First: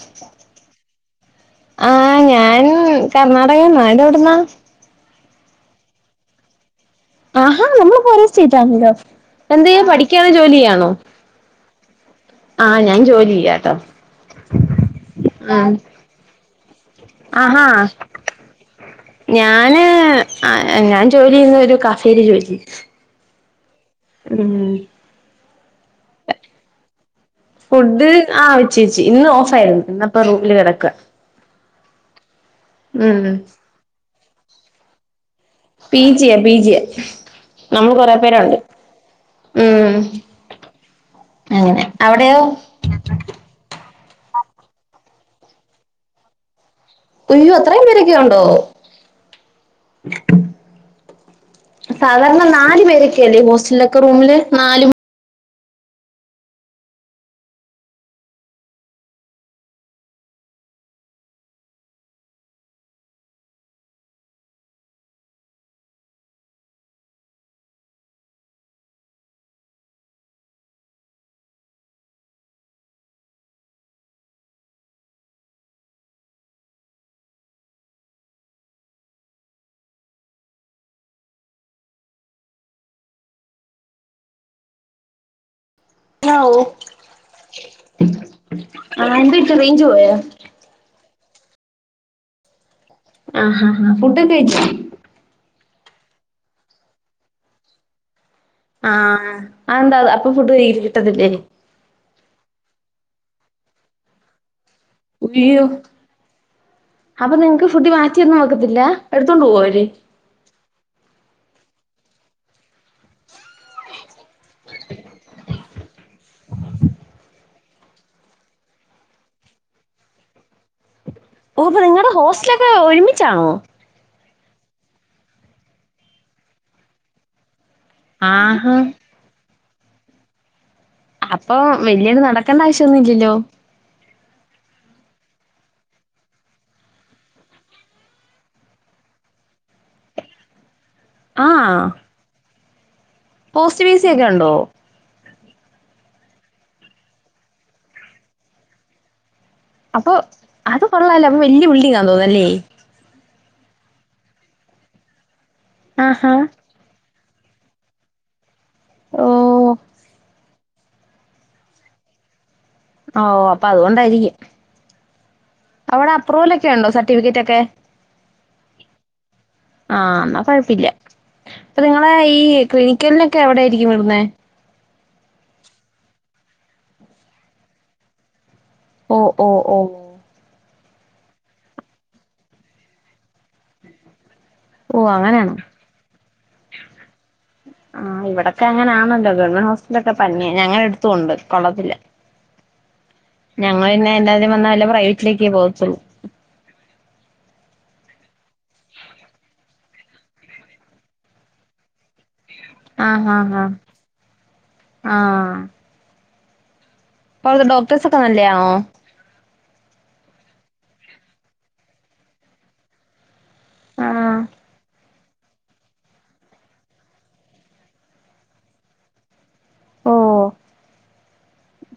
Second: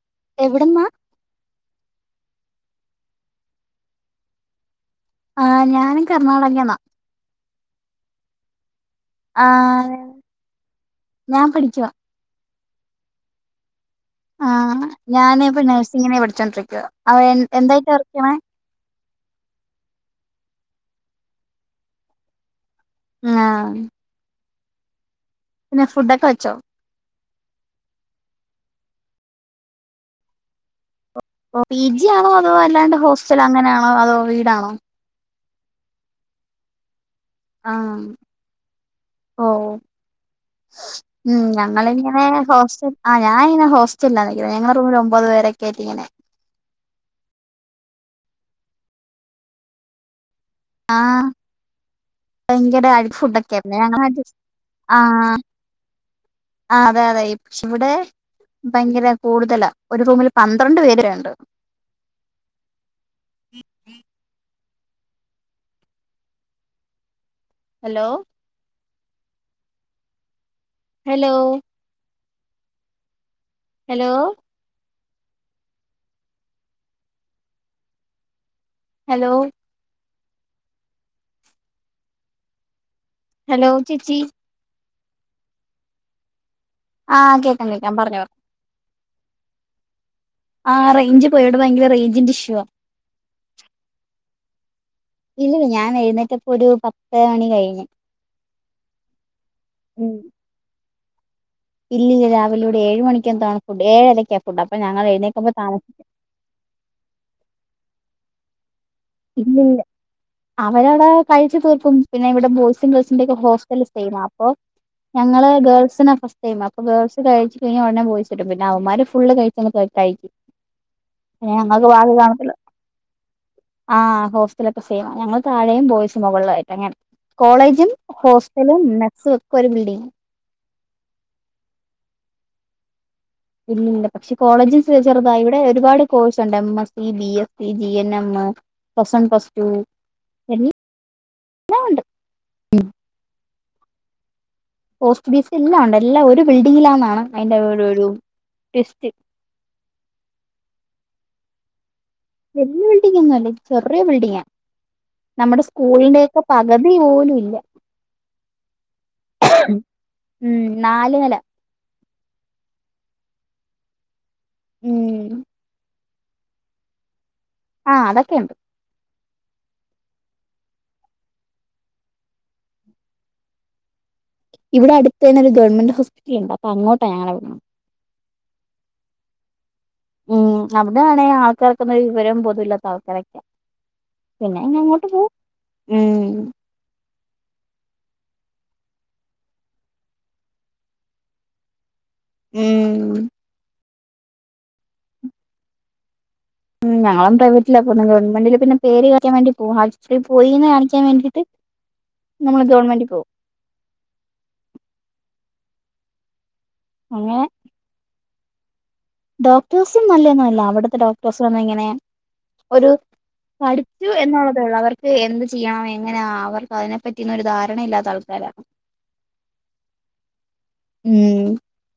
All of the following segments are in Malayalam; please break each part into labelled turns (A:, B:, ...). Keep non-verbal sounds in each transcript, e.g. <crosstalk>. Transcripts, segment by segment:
A: ശ ശ
B: എവ്ടെന്നാ?
A: ആഹ് ഞാൻ കർണ്ണാടകെന്നാ ഇത് എവ്ട്ന്നാ?
B: ആഹ് ഞാനും കർണ്ണാടകെന്നാ
A: ആഹാ നമ്മെൾ അപ്പം ഒരെ സ്റ്റേറ്റ് ആണല്ലോ എന്ത് ചെയ്യാ
B: ആഹ്
A: പഠിക്കാണോ? ജോലി ചെയ്യാണോ?
B: ഞാൻ പഠിക്കുവാ
A: ആഹ് ഞാൻ ജോലി ചെയ്യാട്ടോ.
B: ആഹ് ഞാൻ ഇപ്പം
A: ഉം
B: നഴ്സിങ്ങിന് പഠിച്ചോണ്ടിരിക്കുവാ അവ
A: ആഹാ
B: എന്തായിട്ടാ വർക്ക് ചെയ്യണേ
A: ഞാന് അ ഞാൻ ജോലി ചെയ്യുന്നെ ഒരു കഫേൽ ജോലി
B: ആഹ്
A: ഉം
B: പിന്നെ ഫുഡൊക്കെ വെച്ചോ?
A: ഫുഡ് ആഹ് വെച്ച് വെച്ച് ഇന്ന് ഓഫായിരുന്നു ഇന്ന് അപ്പം റൂമിൽ കെടക്കാ
B: പി ജി ആണോ അതോ അല്ലാണ്ട്
A: ഉം
B: ഹോസ്റ്റലാണോ അങ്ങനെ ആണോ അതോ വീടാണോ?
A: പീ ജി എ പീ ജി എ നമ്മെൾ
B: ആഹ്
A: കൊറെ പേര് ഒണ്ട്
B: ഓഹ് ഉം
A: അങ്ങനെ
B: ഞങ്ങൾ ഇങ്ങനെ
A: അവിടെയോ
B: ഹോസ്റ്റെൽ ആഹ് ഞാൻ ഇങ്ങനെ ഹോസ് <unintelligible> ഞങ്ങള റൂമിൽ ഒമ്പത് പേരോക്കെ ആയിറ്റ് ഇങ്ങനെ
A: ഒയ്യോ അത്രേം പേരൊക്കെ ഉണ്ടോ?
B: ആഹ്
A: സാധാരണ നാൽ
B: ഭയങ്കര അടി
A: പേരൊക്കെ അല്ലെ
B: ഫുഡൊക്കെ ആയിരുന്നു
A: ഹോസ്റ്റെൽ ഒക്കെ
B: ഞങ്ങള്
A: റൂമിൽ
B: അഡ്ജസ്റ്റ്
A: നാലും
B: ആഹ്
A: <inaudible>
B: ആഹ് അതെ അതെ ക്ഷെ ഇവടെ ഭയങ്കര കൂട്തെലാ ഒര് റൂമിൽ പന്ത്രണ്ട് പേര് വെരെ ഇണ്ട് hello hello hello hello hello ചേച്ചി
A: <unintelligible>
B: ആഹ് കേക്കാം കേക്കാം പറഞ്ഞോ
A: ആഹ് എന്ത് പറ്റി റേയ്ഞ്ച് പോയോ?
B: ആഹ് റേയ്ഞ്ച് പോയി ഇവടെ ഭയങ്കര റേയ്ഞ്ചിന്റെ ഇഷ്യുവാ
A: ആഹ് ഹാ ഹാ ഫുഡൊക്കെ കഴ്ച്ചോ?
B: ഇല്ലല്ല ഞാൻ എഴ്ന്നെറ്റപ്പം ഒരു പത്ത് മണി കഴിഞ്ഞ്
A: ആഹ് അഹ് എന്താ അപ്പം ഫുഡ് കയ്യിൽ കിട്ടെത്ത് ഇല്ലെയ്നി?
B: ഇല്ലി ഇല്ല രാവിലെ ഇവടെ ഏഴ് മണിക്കെന്തോ ആണ് ഫുഡ് ഏഴ് അരക്കാ ഫുഡ് അപ്പ ഞങ്ങൾ എഴ്ന്നെക്കുമ്പം താമസിക്കും
A: അപ്പം നിങ്ങെക്ക് ഫുഡ് മാറ്റി ഒന്നും വെക്കത്തില്ലാ
B: ഇല്ലി ഇല്ലാ അവര് അവ്ടെ കഴിച്ച് തീർക്കും പിന്നെ ഇവിടെ ബോയ്സും ഗേൾസിന്റെക്കെ ഹോസ്റ്റല് സെയ്മാ അപ്പം ഞങ്ങൾ ഗേൾസിനാ ഫസ്റ്റ് ടൈമ് അപ്പം ഗേൾസ് കഴിച്ച് കഴിഞ്ഞ ഒടനെ ബോയ്സ് വെരും പിന്നെ അവമ്മാര് ഫുള്ള് കഴിച്ച് അങ്ങ് <unintelligible>
A: ഓഹ് അപ്പം നിങ്ങടെ
B: കാണത്തില്ല
A: ഹോസ്റ്റെൽ ഒക്കെ ഒര്മിച്ചാണോ?
B: ആഹ് ഹോസ്റ്റലൊക്കെ സെയ്മാ ഞങ്ങള് താഴേം ബോയ്സ് മോകളിലായിട്ടങ്ങനെ കോളേജും
A: ആഹാ
B: ഹോസ്റ്റലും മെസ്സും ഒക്കെ ഒരു ബിൽഡിങ്ങാ
A: അപ്പോ വല്യ <unintelligible> നടക്കണ്ട ആവശ്യന്നും ഇല്ല്യല്ലോ
B: ഇല്ലില്ല പഷേ കോളേജ് ചെറുതാ ഇവടെ ഒരുപാട് കോഴ്സൊണ്ട് M S C, B S C, G N M plus one plus two എല്ല
A: ആഹ് പോസ്റ്റ് ഫീസിയൊക്കെ ഒണ്ടോ?
B: പോസ്റ്റ് ബിസി എല്ലാവോണ്ട് എല്ലാ ഒരു ബിൽഡിങ്ങിലാന്നാണ് അയിന്റെ ഒരു ഒരു ട്വിസ്റ്റ്
A: അപ്പോ അത് കൊള്ളല്ലോ അപ്പോ വല്യ ബിൽഡിങ്ങ
B: വല്യ ബിൽഡിങ്ങൊന്നും അല്ല ചെറിയ ബിൽഡിങ്ങാ നമ്മടെ
A: ആഹാ
B: സ്കൂളിന്റെക്കെ പ കതി പോലു ഇല്ല
A: ഓഹ്
B: ഉം നാല് നെല
A: ഓഹ് അപ്പോ അതുകൊണ്ടാരിക്കും
B: ഉം
A: അവടെ അപ്രുവലക്കെ ഒണ്ടോ സർട്ടിഫിക്കറ്റക്കെ
B: ആഹ് അതക്കെണ്ട്
A: ആഹ് അന്നാ കൊഴപ്പില്ല അപ്പോ നിങ്ങളെ ഈഹ് ക്ലിനിക്കലിനൊക്കെ എവിടരിക്കും വിടുന്നെ
B: ഇവടെ അടുത്തന്നെ ഒരു ഗവൺമെന്റ് ഹോസ്പിറ്റലൊണ്ട് അപ്പോ അങ്ങോട്ട ഞങ്ങളെ വി <unintelligible>
A: ഓഹ് ഓഹ് ഓഹ്
B: ഉം അവിടെയാണെ ആൾക്കാര്ക്കൊന്നൊരു വിവരോം ബോധോം ഇല്ലാത്ത ആൾക്കാരൊക്കെയാ പിന്നെ <unintelligible>
A: ഓ
B: അങ്ങോട്ട് പോവും
A: അങ്ങനെയാണോ?
B: ഉം
A: ആഹ് ഇവടെക്കെ അങ്ങനാണല്ലോ ഗവൺമെന്റ് ഹോസ്പിറ്റലൊക്കെ പന്നെയാ ഞങ്ങടെ അടുത്തുവോണ്ട് കൊള്ളത്തില്ലാ
B: ഉം
A: ഞങ്ങളന്നെ എ <unintelligible> വന്നാ വല്ല പ്രൈവറ്റിലേക്കേ പോകത്തോള്ളു
B: ഉം ഞങ്ങളും പ്രൈവറ്റിലാ പോകുന്നേ ഗവൺമെൻറ്റില് പിന്നെ പേര് കാണിക്കാൻ വേണ്ടി പോകും ആശുപത്രി പോയിന്ന് കാണിക്കാൻ വേണ്ടീട്ട്
A: ആഹ് ആഹ് ആഹ് ആഹ്
B: <unintelligible>
A: ഡോക്ടേസ്ക്കെ നല്ലേയാണോ
B: ഡോക്ടേഴ്സും നല്ലൊന്നു അല്ല അവടത്തെ ഡോക്ടേഴ്സ് വന്നിങ്ങനെ ഒരു പഠിച്ചു
A: ആഹ്
B: എന്നോള്ളതേ ഒള്ളൂ അവർ ക്ക് എന്ത് ചെയ്യണം എങ്ങനാ അവർക്ക് അതിനെപ്പറ്റിന്നും ഒരു ധാരണയില്ലാത്ത ആൾക്കാരാ
A: ഓഹ്
B: ഉം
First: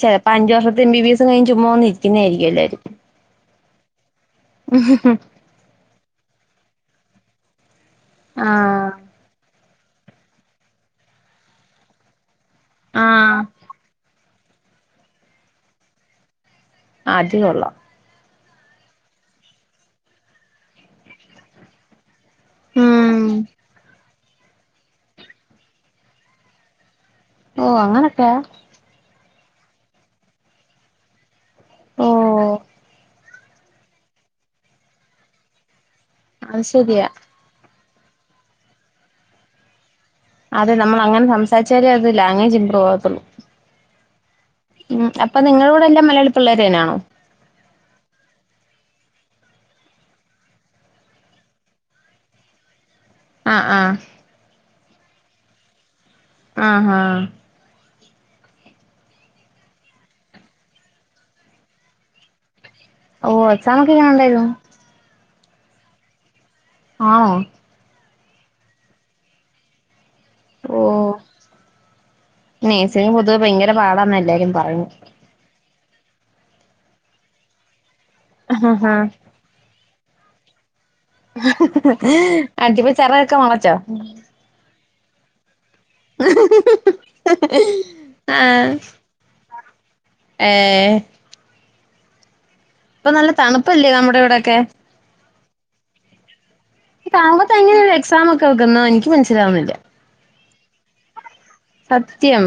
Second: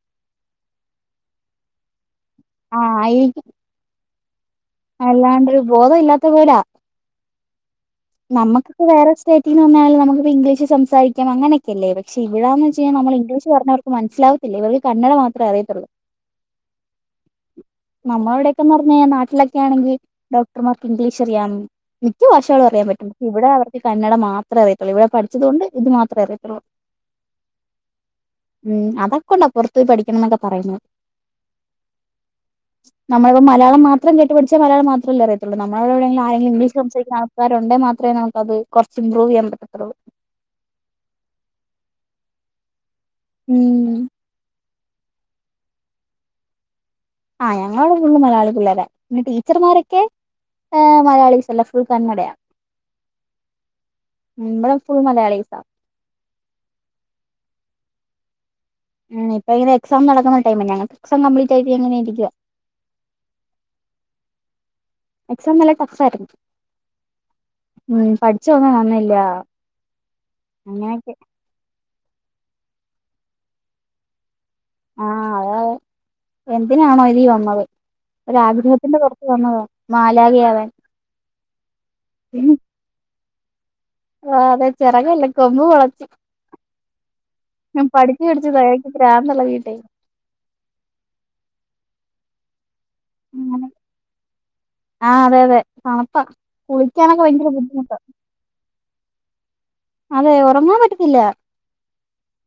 A: ചെലപ്പോ അഞ്ച് വർഷത്തെ എം ബി ബി എസ് കഴിഞ്ഞ് ചുമ്മാ വന്ന് ഇരിക്കുന്ന ആരിക്കും എല്ലാരും
B: ആഹ് ആയിരിക്കും അല്ലാണ്ടൊരു ബോധം ഇല്ലാത്ത പോലാ നമുക്കിപ്പോ
A: ആഹ്
B: വേറെ സ്റ്റേറ്റിന്ന് വന്നാലും നമ്മുക്കിപ്പോ ഇംഗ്ലീഷ് സംസാരിക്കാം അങ്ങനൊക്കെയല്ലേ പഷേ ഇവടന്ന് <unintelligible> നമ്മള്
A: ആഹ്
B: ഇംഗ്ലീഷ് പറഞ്ഞവർക്ക് മനസ്സിലാവത്തില്ല ഇവർക്ക് കന്നട മാത്രേ അറിയത്തോള്ളൂ
A: അത് കൊള്ളാം
B: നമ്മളിവടെക്കെന്ന് പറഞ്ഞ കഴിഞ്ഞാ നാട്ടിലൊക്കെ ആണെങ്കി ഡോക്ടർമ്മാർക്ക് ഇംഗ്ലീഷ് അറിയാം മിക്ക ഭാഷകളും അറിയാൻ പറ്റും
A: ഉം
B: ഇവടെ അവർക്ക് കന്നട മാത്രേ അറിയത്തോള്ളൂ ഇവടെ പഠിച്ചതുകൊണ്ട് ഇത് മാത്രമേ അറിയത്തോള്ളൂ
A: ഓഹ് അങ്ങനെക്കാ
B: ഉം അതൊക്കെണ്ടാ പൊറത്തു പോയി പഠിക്കണംന്നൊക്കെ പറയുന്നെ
A: ഓഹ്
B: <unintelligible> നമ്മളിപ്പം മലയാളം മാത്രം കേട്ടുപഠിച്ചാൽ മലയാളം മാത്രല്ലേ അറിയത്തോള്ളൂ നമ്മളവി <unintelligible> ആരെങ്കിലും
A: അത്
B: ഇംഗ്ലീഷ്
A: ശരിയാ
B: സംസാരിക്കുന്ന ആൾക്കാരൊണ്ടേ മാ ത്രേ നമക്കത് കൊറച്ച് ഇമ്പ്രൂവ് ചെയ്യാൻ പറ്റത്തോള്ളു
A: അതെ നമ്മളങ്ങനെ സംസാരിച്ചാലേ അത് ലാംഗ്വേജ് ഇമ്പ്രൂവകത്തോള്ളു
B: ഉം
A: ഉം അപ്പ നിങ്ങളക്കുടെ എല്ലാം മലയാളി പിള്ളേര് തന്നെയാണോ
B: ആഹ് ഞങ്ങള് ഫുള്ളും മലയാളി പിള്ളരാ പിന്നെ ടീച്ചർമ്മാരൊക്കെ ആഹ് മലയാളിസല്ല ഫുൾ കന്നഡയാ
A: ആഹ് ആഹ്
B: ഉം ബെടെ ഫുൾ മലയാളീസാ
A: ആഹ് ഹാ
B: ഉം ഇപ്പയ്ന് എക്സാം നടക്ക്ന്ന ടൈമാ ഞങ്ങക്ക് ക്സാം കംപ്ലീറ്റായിട്ട് ങ്ങെനെയിരിക്കുവാ
A: ഓഹ് എക്സാമൊക്കെ എങ്ങെനെ ഉണ്ടായ്‌ര്ന്നു
B: എക്സാം നല്ല ടഫായ്ര്ന്ന്
A: ആഹ്
B: ഉം പഠിച്ചൊന്നും വന്നില്ലാ അങ്ങെനെക്കെ
A: നെഴ്സിങ്ങ് പൊതുവെ ഭയങ്കെര പാടാന്നാ എല്ലാരും പറയ്
B: ആഹ് അത് എന്തിനാണോ ലീ വന്നത്
A: ആഹാ
B: ഒരാഗ്രഹത്തിന്റെ പൊർ വന്നതോ മാലാകയാവാൻ
A: ആറ്റിപ്പ ചെറകൊക്കെ മൊളച്ചോ
B: ആഹ് അതെ ചെറെകല്ല കൊമ്പ് മൊളച്ച് ഞാൻ പഠിച്ച് പഠിച്ച് ത
A: ആഹ്
B: <unintelligible> രാവിലെള്ളെ വീട്ടേ
A: ഏഹ് ഇപ്പം നല്ല
B: അങ്ങനെ
A: തണ്പ്പല്ല്യോ നമ്മുടെ ഇവിടെയൊക്കെ
B: ആഹ് അതെ അതെ തണ്പ്പാ കുളിക്കാനൊക്കെ ഭയെങ്കെര ബുദ്ധിമുട്ടാ
A: കേക്ക്ന്നോ എനിക്ക് മൻസ്സ്ലാവുന്നില്ല്യാ
B: അതെ ഒറെങ്ങാൻ പറ്റത്തില്ലാ
A: സത്യം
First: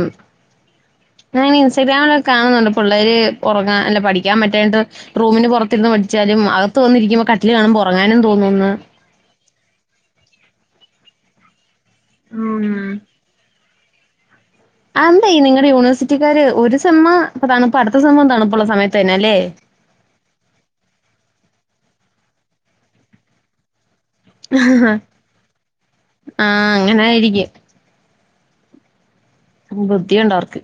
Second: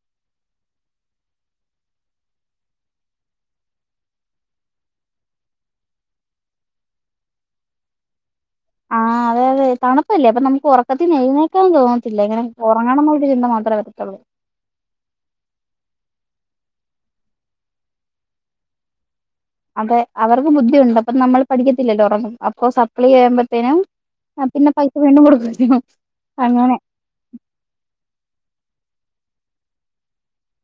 A: ഞാങ്ങെനെ ഇസ്റ്റഗ്രാമിലെക്കെ കാണ്ന്നുണ്ട് പുള്ളേര് ഒറെങ്ങാ അല്ല പഠിയ്ക്കാം പറ്റായിട്ട് റൂമിന് പാെറത്തിര്ന്ന് പഠിച്ചാലും അകത്ത് വന്നിരിക്കുമ്പോ കട്ടില് കാണ്‌മ്പോ ഒറങ്ങാനും തോന്നൂന്ന്
B: ആഹ് അതെ അതെ തണുപ്പല്ലേ അപ്പൊ നമുക്ക് ഒറക്കത്തീന്നെഴ്ന്നേക്കാൻ തോന്ന് ത്തില്ല ഇങ്ങെനെ
A: ഉം.
B: ഒറെങ്ങണംന്നുള്ളൊരു ചിന്ത മാത്രേ വരത്തൊള്ളൂ
A: ആന്തേ നിങ്ങടെ യൂണിവേഴ്സിറ്റിക്കാര് ഒര് സെമ്മ് തണുപ്പ അട്ത്ത സെമ്മും തണ്പ്പുള്ള സമയത്ത് തന്നെ അല്ലേ
B: അതെ അവർക്ക് ബുദ്ധിയുണ്ട് അപ്പം നമ്മള് പഠിക്കത്തില്ലല്ലോ ഒറെങ്ങും അപ്പൊ സപ്ലി എഴ്മ്പത്തേനും ആഹ് പിന്നെ പൈസ വീണ്ടും കൊട്ക്കാേലോ അങ്ങെനെ
A: ങ്ങനായിരിക്കു ഉം ബുദ്ധിയുണ്ടവർക്ക്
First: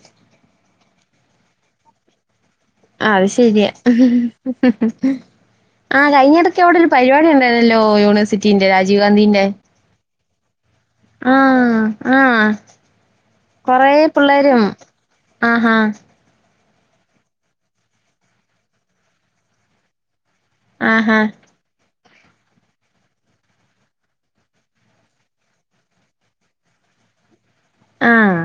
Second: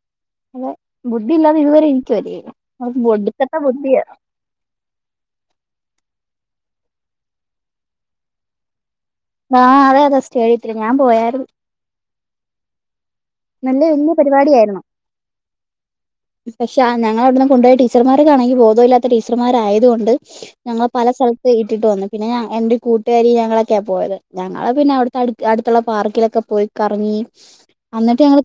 B: അതെ ബുദ്ധി ഇല്ലാതെ ഇതുവരെ ഇരിക്ക്‌വല്ലേ
A: ആഹ് അത് ശെര്യാ ആഹ് കയ്ഞ്ഞെടെക്ക് അവിടെ ഒരു പരിപാടി ഉണ്ടായ്ര്ന്നല്ലോ യൂണിവേഴ്സിറ്റിന്റെ രാ ജീവ് ഗാന്ധീന്റെ
B: ആഹ് അതെ അതെ സ്റ്റേഡിയത്തില് ഞാൻ പോയായിരുന്നു
A: ആഹ് ആഹ്
B: നല്ല
A: കൊറേ
B: വല്യ
A: പിള്ളേരും ആഹാ
B: പഷാ ഞങ്ങളവ്ട്ന്ന് കൊണ്ടാേയ ടീച്ചറ് മാര്ക്കാണെങ്കി ബോധവില്ലാത്ത ടീച്ചർമാരായത്കൊണ്ട് ഞങ്ങളെ പല
A: ആഹാ
B: സൽ ത്ത് ഇട്ടിട്ട് വന്നു പിന്നെ ഞ എന്റെ കൂട്ട്കാരി ഞങ്ങളൊക്കെയാ പോയത് ഞങ്ങള് പിന്നെ അവിട്ത്തെ അട്ത് അട്ത്തുള്ള പാർക്കിലൊക്കെ പോയി കറങ്ങി അന്നിട്ട് ഞങ്ങള്
A: ആഹ്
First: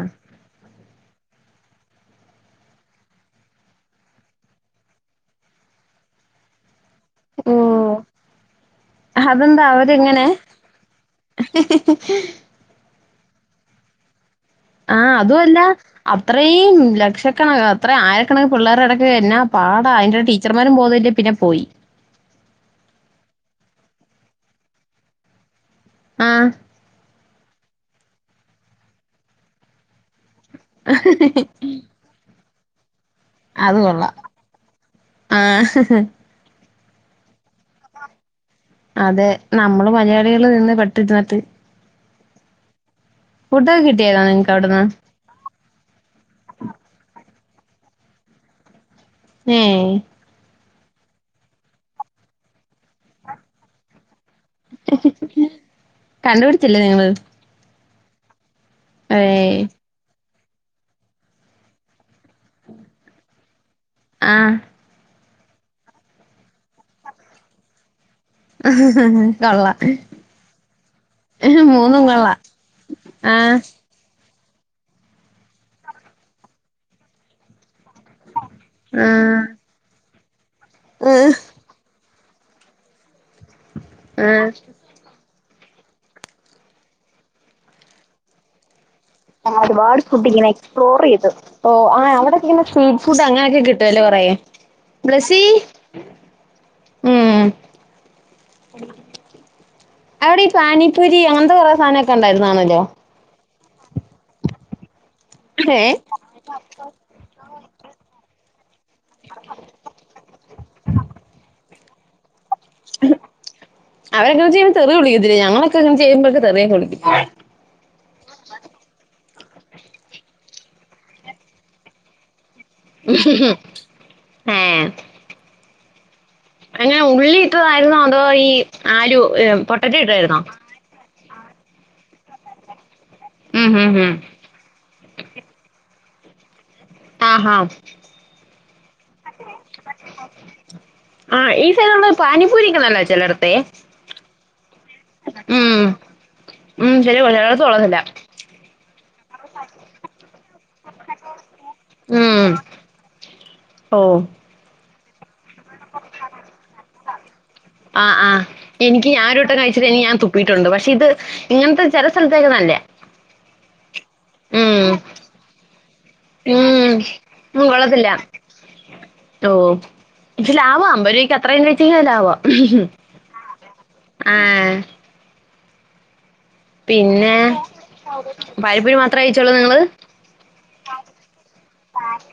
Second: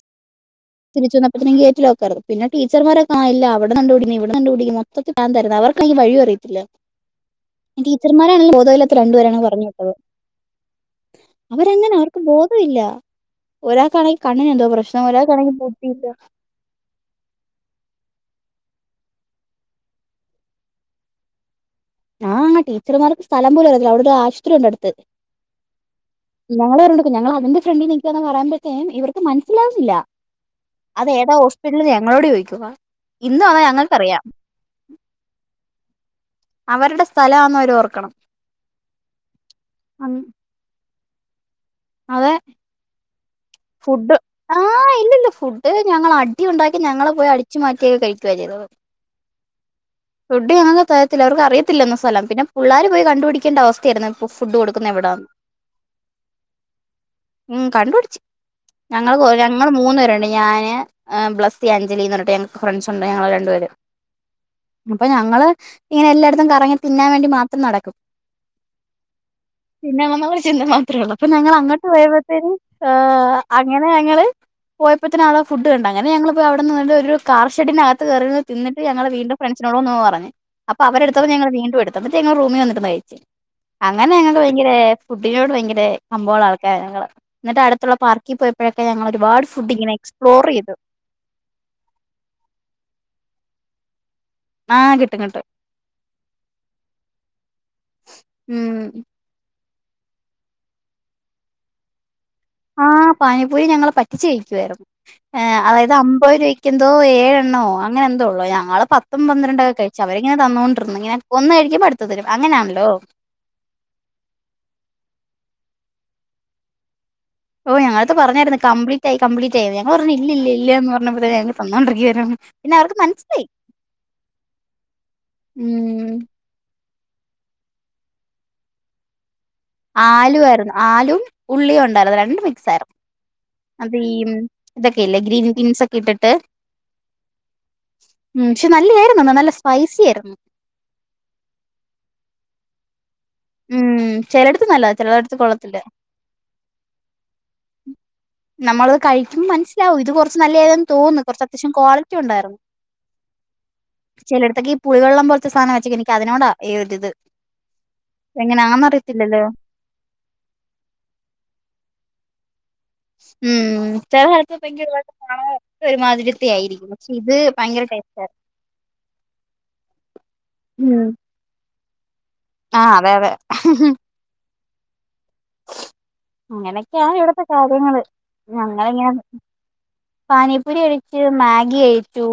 B: തിരിച്ച് വന്നപ്പഴ്തിന് ഗേറ്റ് ലോക്കായ്ര്ന്നു പിന്നെ ടീച്ചർമാരെക്കാ ഇല്ലാ അവ്ട്ന്ന് കണ്ട് പിടിക്കുന്നു ഇവ്ട്ന്ന് കണ്ട് പിടിക്കുന്നു മൊത്തത്തി പ്രാന്തായ്ര്ന്നു അവർക്കാണെങ്കി‌ വഴിയും അറിയത്തില്ലാ
A: ഓഹ്
B: ടീച്ചർമാരാണേല് ബോധവില്ലാത്ത രണ്ട് പേരെയാണ്
A: അതെന്താ
B: പറഞ്ഞ് വിട്ടത്
A: അവരെങ്ങനെ?
B: അവരങ്ങനാ അവർക്ക് ബോധവില്ല ഒരാക്കാണെങ്കി കണ്ണ്നെന്തോ പ്രശ്നം ഒരാക്കാണെങ്കി പുട്ടിയിട്ട്
A: ഇത്രേയും ലക്ഷക്കണക്ക് അത്രേം ആയിരക്കണക്ക് പിള്ളാര്ടെ എടെക്ക് എന്നാ പാടാ അയ്ന്റെടേ ടീച്ചർമാരും ബോധവില്ലേ പിന്നെ പോയി
B: ആഹ് ടീച്ചർമാർക്ക് സ്ഥലം പോലും അറിയത്തില്ല അവ്ടൊര് ആശ്പത്രി ഉണ്ട് അട്ത്ത്
A: ആഹ്
B: ഞങ്ങള് പർഞ്ഞൊട്ക്കും ഞങ്ങളതിന്റെ ഫ്രണ്ടി നിക്കാണ് പറയ്മ്പഴ്ത്തേൻ ഇവർക്ക് മൻസിലാവുന്നില്ലാ അതേതാ ഹോസ് പിറ്റല് ഞങ്ങളോട് ചോദിക്കുവാ
A: അത് കൊള്ളാം ആഹ്
B: അവര്ടെ സ്ഥലവാന്നവര് ഓർക്കണം
A: അതെ നമ്മള് മലയാളികള് നിന്ന് പെട്ടിതാട്ട്
B: അതെ
A: ഫുഡൊക്കെ
B: ഫുഡ്
A: കിട്ടിയായിരുന്നോ നിങ്ങക്ക് അവിടുന്ന്?
B: ആഹ് ഇല്ലല്ല ഫു അത് ഞങ്ങള് അടി ഉണ്ടാക്കി ഞങ്ങളെ പോയി അടിച്ചു മാറ്റിയൊക്കെ കഴിക്കോ ചെയ്തത്
A: ഏഹ്
B: ഫുഡ് ഞങ്ങക്ക് തരത്തില്ല അവർക്ക് അറിയത്തില്ല എന്ന സ്ഥലം പിന്നെ പുള്ളാര് പോയി കണ്ടുപിടിക്കേണ്ട അവസ്ഥായ്ര്ന്നു പ്പ ഫുഡ് കൊടുക്കുന്ന എവിടാണ്
A: കണ്ടുപിട്ച്ചില്ലേ നിങ്ങള്?
B: ഉം കണ്ടുപിട്ച്ച് ഞങ്ങള്
A: ഏയ്
B: ഞങ്ങള് മൂന്ന് പേരുണ്ടായി ഞാന്, ബ്ലസ്സി, അഞ്ജലിന്ന് ർഞ്ഞ്‌ട്ട് ഞങ്ങക്ക് ഫ്രണ്ട്സ് ഉണ്ട്. ഞങ്ങള് രണ്ടുപേരും
A: ആഹ്
B: അപ്പൊ ഞങ്ങള് ഇങ്ങനെ എല്ലാട്ത്തും കറങ്ങി തിന്നാൻ വേണ്ടി മാത്രം നടക്കും.
A: കൊള്ളാം.
B: തിന്നാ <unintelligible> ചിന്ത മാത്രേള്ളൂ ഞങ്ങള് അങ്ങട്ട്
A: മൂന്നും കൊള്ളാം
B: പോയപ്പത്തേന്
A: ആഹ്
B: <unintelligible> ഞങ്ങള് പോയപ്പത്തിന ആള ഫുഡ് കണ്ടു. അങ്ങനെ ഞങ്ങള് പോയി അവിടെന്ന് ഒരു കാർ ഷെഡ്ഢിനാ ത്ത് കേറിരുന്ന് തിന്നിട്ട് ഞങ്ങള് വീണ്ടും
A: ആഹ്
B: ഫ്രണ്ട്സിനോട് ഒന്ന് പറഞ്ഞു അപ്പോ അവരെടുത്തപ്പോ ഞങ്ങള് വീണ്ടും എടു ത്തപ്പത്തെ ഞങ്ങൾ റൂമി വന്നിട്ട് കഴിച്ച് അങ്ങനെ ഞങ്ങക്ക്
A: ആഹ്
B: ഭയങ്കര ഫുഡിനോട് ഭയങ്കര കമ്പോള്ള ആൾക്കാരാ ഞങ്ങള് എന്നിട്ട് അട്ത്തുള്ള പാർക്കി പോ ഴക്കെ ഞങ്ങളൊരു
A: ആഹ് ഒരുപാട് ഫുഡിങ്ങനെ എക്സ്പ്ലോറെയ്തു. ഓഹ് ആ അവിടെക്കിങ്ങനെ സ്ട്രീറ്റ് ഫുഡ് അങ്ങനെക്കെ കിട്ടുവല്ലേ കൊറേ
B: ആഹ് കിട്ടും കിട്ടും
A: ബ്ലസീ ഉം
B: ഉം
A: അവിടെ ഈ പാനിപ്പുരി അങ്ങൻത്തെ കൊറേ സാനംക്കെ ഉണ്ടായിരുന്നാണല്ലോ
B: പാനീ പൂരി ഞങ്ങള് പറ്റിച്ചു കഴിക്ക്വായിരുന്നു
A: ഏ
B: അതായത് അ <unintelligible> എന്തോ ഏഴെണ്ണോ അങ്ങനെ എന്തോ ഉള്ളോ ഞങ്ങള് പത്തും പന്ത്രണ്ടൊക്കെ കഴിച്ചു. അവരിങ്ങനെ തന്നുകൊണ്ടിരുന്നു ഇങ്ങനെ ഒന്ന് കഴിക്കുമ്പോ അടുത്തത്ത് തരും അങ്ങനാണല്ലോ
A: അവരങ്ങനെ ചെയ്യുമ്പൊ തെറി വിളിക്കത്തില്ലേ ഞങ്ങളൊക്കെ അങ്ങനെ ചെയ്യുമ്പൊ തെറിയൊക്കെ വിളിക്കും.
B: ഓഹ് ഞങ്ങൾത്തെ പറഞ്ഞായിര്ന്നു. കപ്ലീറ്റ് ആയി കപ്ലീറ്റ് ആയി ഞങ്ങ പറഞ്ഞു ഇല്ലില്ലല്ല എന്ന് പറഞ്ഞപ്പത്തന്നെ ഞങ്ങക്ക് തന്നോണ്ടിരിക്കുവാര്ന്നു പിന്നെ അവർക്ക് മൻസിലായി
A: ഏ
B: ഉം
A: അങ്ങനെ ഉള്ളിട്ടതായിരുന്നോ അതോ ഈ ആലൂ
B: ആലു ആയിരുന്നു ആലും ഉള്ളിയും ഉണ്ടായിര്ന്നു. രണ്ടും മിക്സ് ആയിര്ന്നു.
A: ഉം ഹും
B: അപ്പ
A: ഹും
B: ഈ ഇതൊക്കെ ഇല്ലേ ഗ്രീൻ ബീൻസ് ഒക്കെ ഇട്ടട്ട്
A: ആഹ് ഹാ
B: ഉം പക്ഷെ നല്ലേയായ്രുന്നു നല്ല സ്പൈസി ആയിര്ന്നു.
A: ആഹ് ഈ സ്ഥല പാനിപൂരി <unintelligible> ചെലട്ത്തെ
B: ചെലട്ത്ത് നല്ല ചെലട്ത്ത് കൊള്ളത്തില്ല
A: ഉം ശരി ചിലയിടത്ത് കൊള്ളത്തില്ല
B: നമ്മള് കഴി ക്കുമ്പൊ മൻസ്സിലാവും ഇത് കൊറച്ച് നല്ലതെന്ന് തോന്ന് കൊറച്ച് അത്യാവശ്യം ക്വാളിറ്റി
A: ഉം
B: ഉണ്ടായ്രുന്നു.
A: ഓ
B: ചെലോട്ത്തൊക്ക ഈ പുളി വെള്ളം പോൽത്ത സാനം വെച്ചക്ക എനിക്ക് അതിനോടാ ഏ ഒരു ഇത്
A: ആഹ് ആഹ് എനിക്ക് ഞാരോട്ടം കഴി ച്ച് കയിഞ്ഞ് ഞാൻ തുപ്പിട്ടുണ്ട്. പശേ ഇത് ഇങ്ങൻത്തെ ചെല സെൽത്തക്കെ നല്ലേ
B: ഉം ചെല സെൽത്ത് <unintelligible> ഒരു മാതിരിത്തെ ആയിരിക്കും.
A: ഉം
B: പക്ഷെ ഇത്
A: ഉം
B: ഭയങ്കര
A: കൊള്ളത്തില്ല.
B: ടേസ്റ്റ് ആണ്.
A: ഓഹ് ക്ഷെ ലാവാ
B: ഉം
A: അമ്പരൂവക്ക് അത്രേം കഴിചെങ്കി ലാവാ
B: ആഹ് അതെ അതെ
A: ആഹ്
B: അങ്ങനെയൊക്കെയാ
A: പിന്നെ
B: ഇവിടത്തെ കാര്യങ്ങള് ഞങ്ങള്
A: പഴപ്പൊരി
B: ഇങ്ങനെ
A: മാത്രേ കഴിച്ചോളൂ നിങ്ങള്?
B: പാനീപുരി കഴിച്ചു മാഗി കഴിച്ചു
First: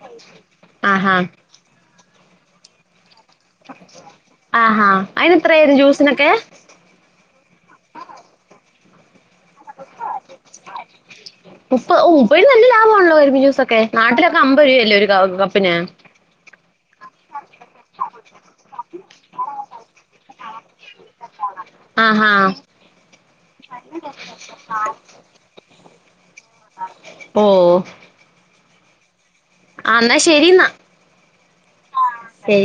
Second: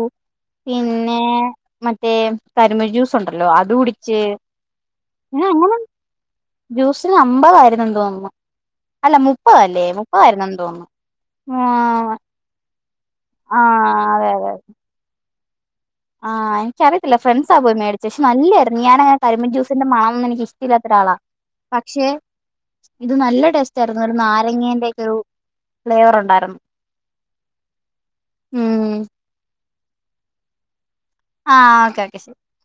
A: ആഹാ
B: പിന്നെ മറ്റേ കരിമ്പ് ജ്യൂസ് ഉണ്ടല്ലോ അത് കുടിച്ച്
A: ആഹാ അയിന്
B: ങ്ങനെ
A: എത്രയായിരുന്നു ജ്യൂസിനൊക്കെ?
B: ജ്യൂസിന് അമ്പതായിരുന്നു എന്ന് തോന്നുന്നു അല്ല മുപ്പതല്ലേ മുപ്പതായ്രുന്നു എന്ന് തോന്നുന്നു ആഹ്
A: ഒരു നല്ല ലാഭമാണല്ലോ കരിമ്പ് ജൂസൊക്കെ
B: ആഹ് അതെ അതെ
A: നാട്ടിലൊക്കെ അമ്പത് രൂവയല്ലേ ഒരു കപ്പിന്
B: ആഹ് എനിക്കറിയത്തില്ല ഫ്രണ്ട്സാ പോയി മേടിച്ചെ പക്ഷേ നല്ലായിരുന്നു ഞാനങ്ങനെ കരിമ്പിൻ ജൂസിന്റെ മണം ഒന്നും എനിക്കിഷ് യില്ലാത്ത ഒരാളാ പക്ഷെ
A: ആഹാ
B: ഇത് നല്ല ടേസ്റ്റ് ആയിരുന്നു ഒരു നാരങ്ങേന്റെ ഒക്കെ ഒരു ഫ്ലേവർ ഒണ്ടായിരുന്നു
A: ഓഹ്
B: ഉം
A: ആഹ് എന്നാ ശരി ഇന്നാ
B: ആഹ് ഓക്കേ ഓക്കെ ശരി
A: ശരി